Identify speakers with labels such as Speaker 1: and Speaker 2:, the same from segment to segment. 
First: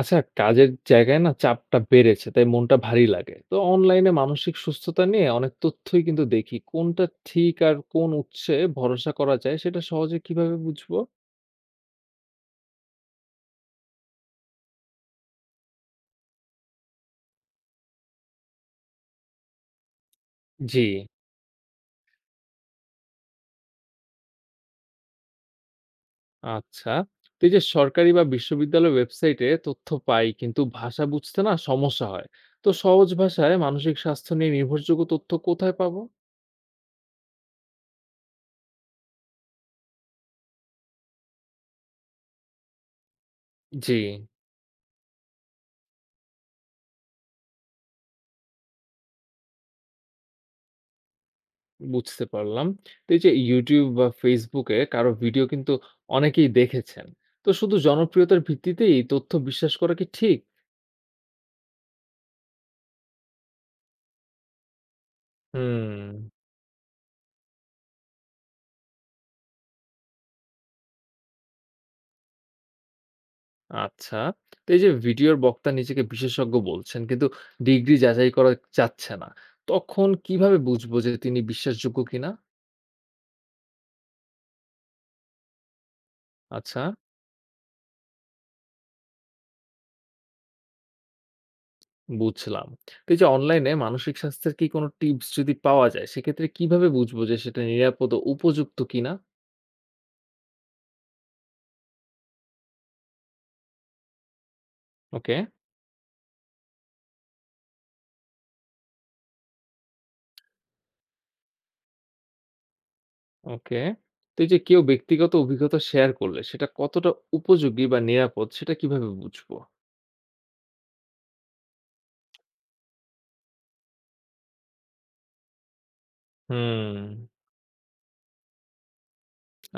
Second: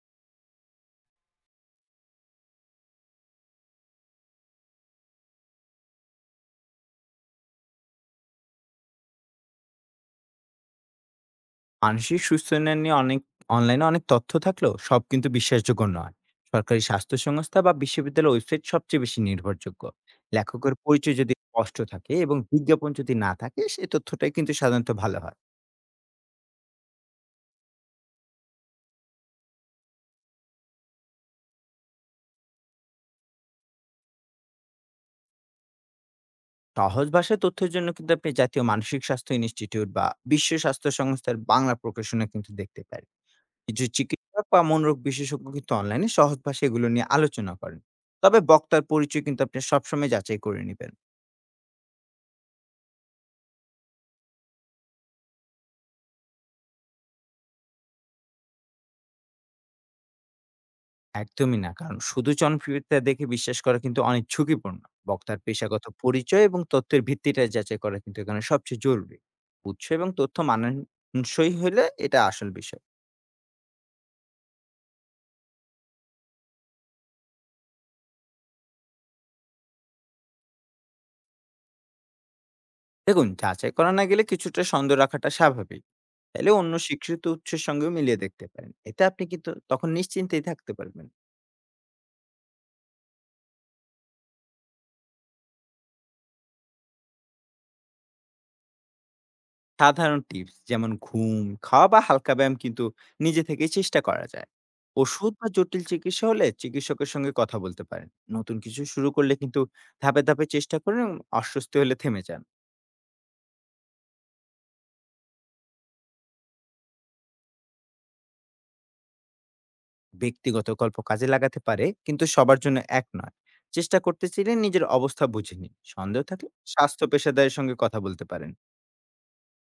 Speaker 1: আচ্ছা, কাজের জায়গায় না চাপটা বেড়েছে, তাই মনটা ভারী লাগে। তো অনলাইনে মানসিক সুস্থতা নিয়ে অনেক তথ্যই কিন্তু দেখি, কোনটা ঠিক আর কোন উৎসে ভরসা করা যায় সেটা সহজে কিভাবে বুঝবো?
Speaker 2: মানসিক সুস্থতা নিয়ে অনেক অনলাইনে অনেক তথ্য থাকলেও সব কিন্তু বিশ্বাসযোগ্য নয়। সরকারি স্বাস্থ্য সংস্থা বা বিশ্ববিদ্যালয়ের ওয়েবসাইট সবচেয়ে বেশি নির্ভরযোগ্য। লেখকের
Speaker 1: জি।
Speaker 2: পরিচয় যদি স্পষ্ট থাকে এবং বিজ্ঞাপন যদি না থাকে, সে তথ্যটাই কিন্তু সাধারণত ভালো হয়।
Speaker 1: আচ্ছা। তো এই যে সরকারি বা বিশ্ববিদ্যালয় ওয়েবসাইটে তথ্য পাই কিন্তু ভাষা বুঝতে না সমস্যা হয়। তো সহজ ভাষায় মানসিক স্বাস্থ্য নিয়ে নির্ভরযোগ্য তথ্য কোথায় পাবো?
Speaker 2: সহজ ভাষায় তথ্যের জন্য কিন্তু আপনি জাতীয় মানসিক স্বাস্থ্য ইনস্টিটিউট বা বিশ্ব স্বাস্থ্য সংস্থার বাংলা প্রকাশনা কিন্তু দেখতে পারেন। কিছু
Speaker 1: জি,
Speaker 2: চিকিৎসক বা মনোরোগ বিশেষজ্ঞ কিন্তু অনলাইনে সহজ ভাষায় এগুলো নিয়ে আলোচনা করেন। তবে বক্তার পরিচয় কিন্তু আপনি সবসময় যাচাই করে নেবেন।
Speaker 1: বুঝতে পারলাম। তো এই যে YouTube বা Facebook এ কারো ভিডিও কিন্তু অনেকেই দেখেছেন। তো শুধু জনপ্রিয়তার ভিত্তিতেই এই তথ্য বিশ্বাস করা কি ঠিক?
Speaker 2: একদমই না। কারণ শুধু জনপ্রিয়তা দেখে বিশ্বাস করা কিন্তু অনেক ঝুঁকিপূর্ণ। বক্তার পেশাগত
Speaker 1: হুম,
Speaker 2: পরিচয় এবং তথ্যের ভিত্তিটা যাচাই করা কিন্তু এখানে সবচেয়ে জরুরি। উৎস এবং তথ্য মানানসই হলে এটা আসল বিষয়।
Speaker 1: আচ্ছা। তো এই যে ভিডিওর বক্তা নিজেকে বিশেষজ্ঞ বলছেন কিন্তু ডিগ্রি যাচাই করা যাচ্ছে না। তখন কিভাবে বুঝবো যে তিনি বিশ্বাসযোগ্য কিনা?
Speaker 2: দেখুন, যাচাই করা না গেলে কিছুটা সন্দেহ রাখাটা স্বাভাবিক। তাইলে অন্য
Speaker 1: আচ্ছা,
Speaker 2: স্বীকৃত উৎসের সঙ্গেও মিলিয়ে দেখতে পারেন। এতে আপনি কিন্তু তখন নিশ্চিন্তেই থাকতে পারবেন।
Speaker 1: বুঝলাম। তো এই যে অনলাইনে মানসিক স্বাস্থ্যের কি কোনো টিপস যদি পাওয়া যায়, সেক্ষেত্রে কিভাবে বুঝবো যে সেটা নিরাপদ ও উপযুক্ত কিনা?
Speaker 2: সাধারণ টিপস যেমন ঘুম, খাওয়া বা হালকা ব্যায়াম কিন্তু নিজে থেকেই চেষ্টা করা যায়। ওষুধ
Speaker 1: ওকে।
Speaker 2: বা জটিল চিকিৎসা হলে চিকিৎসকের সঙ্গে কথা বলতে পারেন। নতুন কিছু শুরু করলে কিন্তু ধাপে, ধাপে চেষ্টা করুন এবং অস্বস্তি হলে থেমে যান।
Speaker 1: ওকে। তো এই যে কেউ ব্যক্তিগত অভিজ্ঞতা শেয়ার করলে সেটা কতটা উপযোগী বা নিরাপদ সেটা কিভাবে বুঝবো?
Speaker 2: ব্যক্তিগত গল্প কাজে লাগাতে পারে কিন্তু সবার জন্য এক নয়। চেষ্টা করতে চাইলে নিজের অবস্থা বুঝে নিন। সন্দেহ থাকলে
Speaker 1: হুম।
Speaker 2: স্বাস্থ্য পেশাদারের সঙ্গে কথা বলতে পারেন।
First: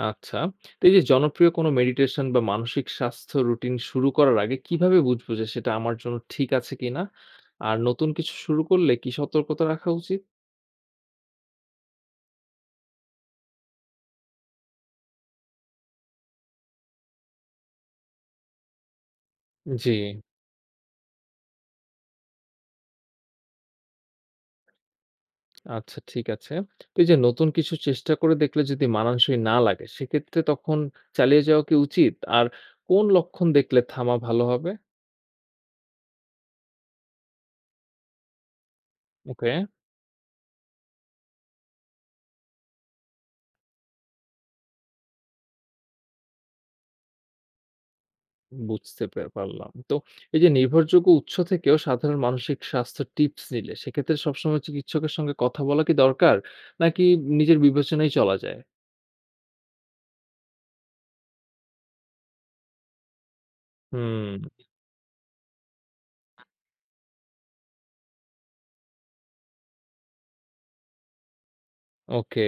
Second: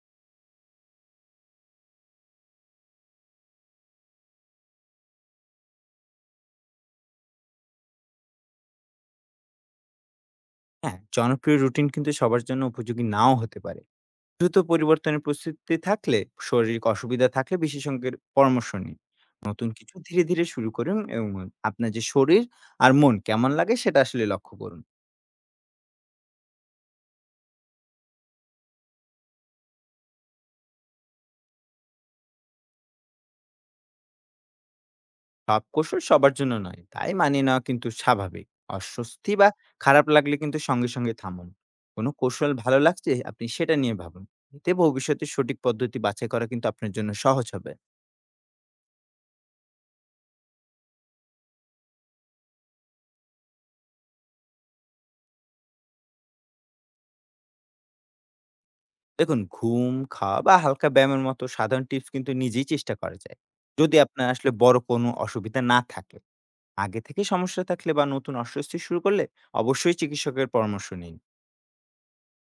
Speaker 1: আচ্ছা। তো এই যে জনপ্রিয় কোনো মেডিটেশন বা মানসিক স্বাস্থ্য রুটিন শুরু করার আগে কিভাবে বুঝবো যে সেটা আমার জন্য ঠিক আছে কিনা? আর নতুন কিছু শুরু করলে কি সতর্কতা রাখা উচিত?
Speaker 2: হ্যাঁ, জনপ্রিয় রুটিন কিন্তু সবার জন্য উপযোগী নাও হতে পারে। দ্রুত পরিবর্তনের প্রস্তুতি থাকলে শারীরিক অসুবিধা থাকলে বিশেষজ্ঞের পরামর্শ নিন। নতুন
Speaker 1: জি।
Speaker 2: কিছু ধীরে ধীরে শুরু করুন এবং আপনার যে শরীর আর মন কেমন লাগে সেটা আসলে লক্ষ্য করুন।
Speaker 1: আচ্ছা, ঠিক আছে। তো এই যে নতুন কিছু চেষ্টা করে দেখলে যদি মানানসই না লাগে সেক্ষেত্রে তখন চালিয়ে যাওয়া কি উচিত? আর কোন লক্ষণ দেখলে থামা ভালো হবে?
Speaker 2: সব কৌশল সবার জন্য নয়, তাই মানিয়ে নেওয়া কিন্তু স্বাভাবিক। অস্বস্তি বা
Speaker 1: ওকে।
Speaker 2: খারাপ লাগলে কিন্তু সঙ্গে সঙ্গে থামুন। কোনো কৌশল ভালো লাগছে আপনি সেটা নিয়ে ভাবুন। এতে ভবিষ্যতে সঠিক পদ্ধতি বাছাই করা কিন্তু আপনার জন্য সহজ হবে।
Speaker 1: বুঝতে পারলাম। তো এই যে নির্ভরযোগ্য উৎস থেকেও সাধারণ মানসিক স্বাস্থ্য টিপস নিলে সেক্ষেত্রে সবসময় চিকিৎসকের সঙ্গে কথা বলা কি দরকার? নাকি নিজের বিবেচনায় চলা যায়?
Speaker 2: দেখুন, ঘুম, খাওয়া বা হালকা ব্যায়ামের মতো সাধারণ টিপস কিন্তু নিজেই চেষ্টা করা যায়। যদি আপনার
Speaker 1: হুম,
Speaker 2: আসলে বড় কোনো অসুবিধা না থাকে। আগে থেকে সমস্যা থাকলে বা নতুন অস্বস্তি শুরু করলে অবশ্যই চিকিৎসকের পরামর্শ নিন।
Speaker 1: ওকে।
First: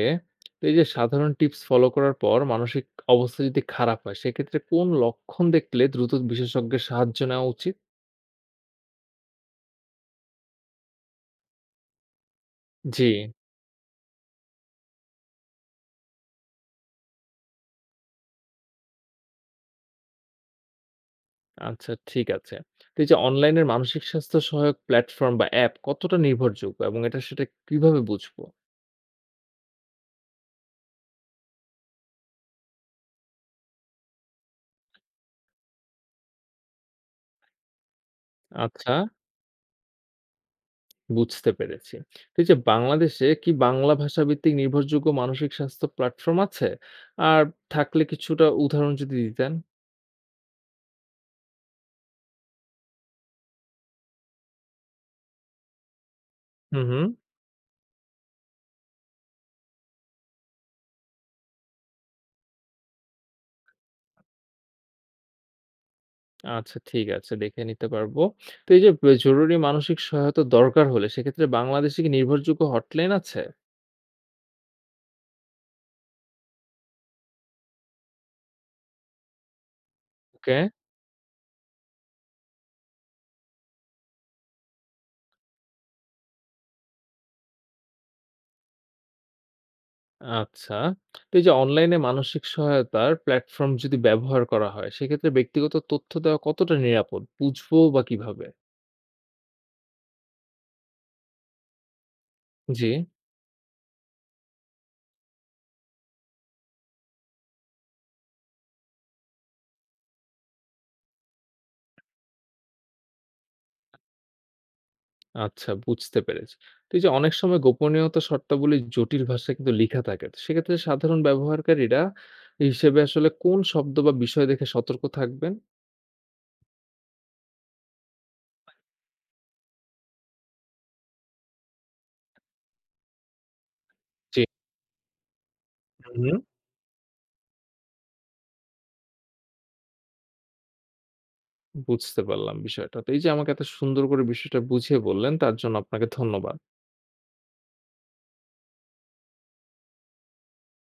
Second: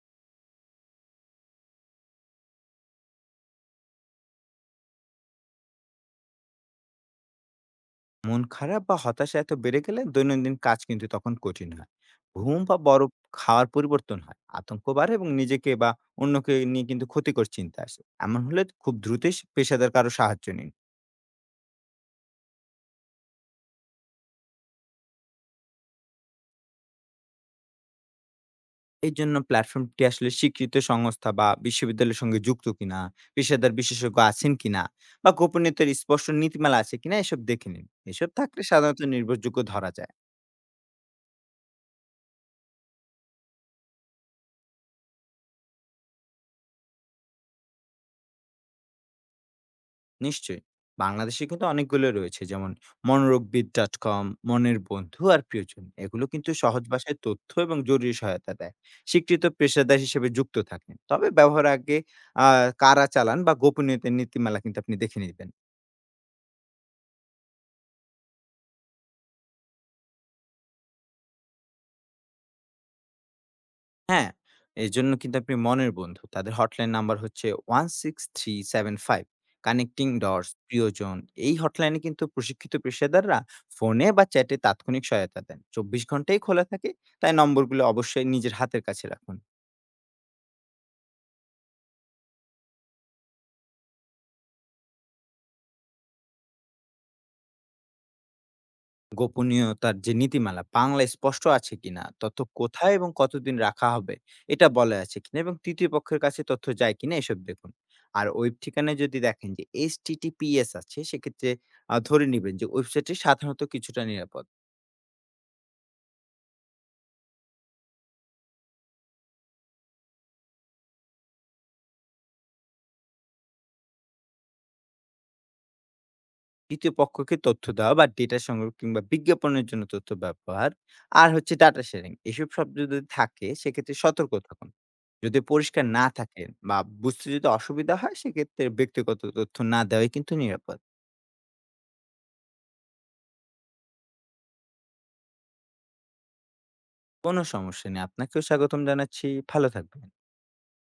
Speaker 1: তো এই যে সাধারণ টিপস ফলো করার পর মানসিক অবস্থা যদি খারাপ হয় সেক্ষেত্রে কোন লক্ষণ দেখলে দ্রুত বিশেষজ্ঞের সাহায্য নেওয়া উচিত?
Speaker 2: মন খারাপ বা হতাশা এত বেড়ে গেলে দৈনন্দিন কাজ কিন্তু তখন কঠিন হয়। ঘুম বা বড়
Speaker 1: জি,
Speaker 2: খাওয়ার পরিবর্তন হয়। আতঙ্ক বাড়ে এবং নিজেকে বা অন্যকে নিয়ে কিন্তু ক্ষতিকর চিন্তা আসে। এমন হলে খুব দ্রুতই পেশাদার কারো সাহায্য নিন।
Speaker 1: আচ্ছা, ঠিক আছে। তো এই যে অনলাইনের মানসিক স্বাস্থ্য সহায়ক প্ল্যাটফর্ম বা অ্যাপ কতটা নির্ভরযোগ্য এবং এটা সেটা কিভাবে বুঝবো?
Speaker 2: এর জন্য প্ল্যাটফর্মটি আসলে স্বীকৃত সংস্থা বা বিশ্ববিদ্যালয়ের সঙ্গে যুক্ত কিনা, পেশাদার বিশেষজ্ঞ আছেন কিনা, বা গোপনীয়তার স্পষ্ট নীতিমালা আছে কিনা এসব দেখে নিন। এসব থাকলে
Speaker 1: আচ্ছা।
Speaker 2: সাধারণত নির্ভরযোগ্য ধরা যায়।
Speaker 1: বুঝতে পেরেছি। তো এই যে বাংলাদেশে কি বাংলা ভাষাভিত্তিক নির্ভরযোগ্য মানসিক স্বাস্থ্য প্ল্যাটফর্ম আছে? আর থাকলে কিছুটা উদাহরণ যদি দিতেন?
Speaker 2: নিশ্চয়ই। বাংলাদেশে কিন্তু অনেকগুলো রয়েছে, যেমন মনোরোগবিদ.com, মনের বন্ধু আর প্রিয়জন। এগুলো কিন্তু
Speaker 1: হুম,
Speaker 2: সহজ
Speaker 1: হুম।
Speaker 2: ভাষায় তথ্য এবং জরুরি সহায়তা দেয়। স্বীকৃত পেশাদার হিসেবে যুক্ত থাকেন। তবে ব্যবহার আগে আ কারা চালান বা গোপনীয়তার নীতিমালা কিন্তু আপনি দেখে নিবেন।
Speaker 1: আচ্ছা ঠিক আছে, দেখে নিতে পারবো। তো এই যে জরুরি মানসিক সহায়তা দরকার হলে সেক্ষেত্রে বাংলাদেশে কি নির্ভরযোগ্য হটলাইন আছে?
Speaker 2: হ্যাঁ, এজন্য কিন্তু আপনি মনের বন্ধু। তাদের হটলাইন নাম্বার হচ্ছে 16375, কানেক্টিং ডটস,
Speaker 1: ওকে,
Speaker 2: প্রিয়জন। এই হটলাইনে কিন্তু প্রশিক্ষিত পেশাদাররা ফোনে বা চ্যাটে তাৎক্ষণিক সহায়তা দেন। ২৪ ঘন্টাই খোলা থাকে। তাই নম্বরগুলো অবশ্যই নিজের হাতের কাছে রাখুন।
Speaker 1: আচ্ছা। তো এই যে অনলাইনে মানসিক সহায়তার প্ল্যাটফর্ম যদি ব্যবহার করা হয় সেক্ষেত্রে ব্যক্তিগত তথ্য দেওয়া কতটা নিরাপদ? বুঝবো বা কিভাবে?
Speaker 2: গোপনীয়তার যে নীতিমালা বাংলায় স্পষ্ট আছে কিনা, তথ্য
Speaker 1: জি।
Speaker 2: কোথায় এবং কতদিন রাখা হবে এটা বলা আছে কিনা, এবং তৃতীয় পক্ষের কাছে তথ্য যায় কিনা এসব দেখুন। আর ওয়েব ঠিকানায় যদি দেখেন যে HTTPS আছে, সেক্ষেত্রে ধরে নেবেন যে ওয়েবসাইটটি সাধারণত কিছুটা নিরাপদ।
Speaker 1: আচ্ছা, বুঝতে পেরেছি। তো এই যে অনেক সময় গোপনীয়তা শর্তাবলী জটিল ভাষায় কিন্তু লিখা থাকে। তো সেক্ষেত্রে সাধারণ ব্যবহারকারীরা হিসেবে আসলে কোন শব্দ বা বিষয় দেখে সতর্ক থাকবেন?
Speaker 2: তৃতীয় পক্ষকে তথ্য দেওয়া বা ডেটা সংগ্রহ কিংবা বিজ্ঞাপনের জন্য তথ্য ব্যবহার, আর হচ্ছে ডাটা শেয়ারিং, এসব শব্দ যদি থাকে সেক্ষেত্রে সতর্ক
Speaker 1: জি।
Speaker 2: থাকুন। যদি পরিষ্কার না
Speaker 1: হুম।
Speaker 2: থাকে বা বুঝতে যদি অসুবিধা হয়, সেক্ষেত্রে ব্যক্তিগত তথ্য না দেওয়াই কিন্তু নিরাপদ।
Speaker 1: বুঝতে পারলাম বিষয়টা। তো এই যে আমাকে এত সুন্দর করে বিষয়টা বুঝিয়ে বললেন তার জন্য আপনাকে ধন্যবাদ।
Speaker 2: কোনো সমস্যা নেই। আপনাকেও স্বাগতম জানাচ্ছি। ভালো থাকবেন।